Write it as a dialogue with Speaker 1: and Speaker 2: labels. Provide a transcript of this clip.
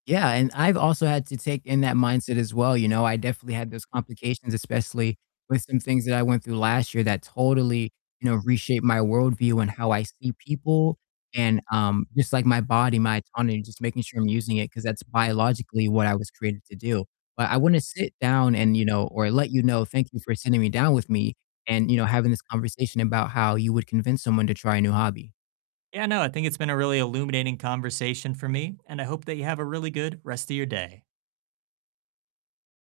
Speaker 1: Yeah, and I've also had to take in that mindset as well, you know, I definitely had those complications, especially with some things that I went through last year that totally, you know, reshaped my worldview and how I see people and, um, just like my body, my autonomy, just making sure I'm using it 'cause that's biologically what I was created to do. But I wanna sit down and, you know or let you know, thank you for sitting me down with me and, you know, having this conversation about how you would convince someone to try a new hobby.
Speaker 2: Yeah, no, I think it's been a really illuminating conversation for me, and I hope that you have a really good rest of your day.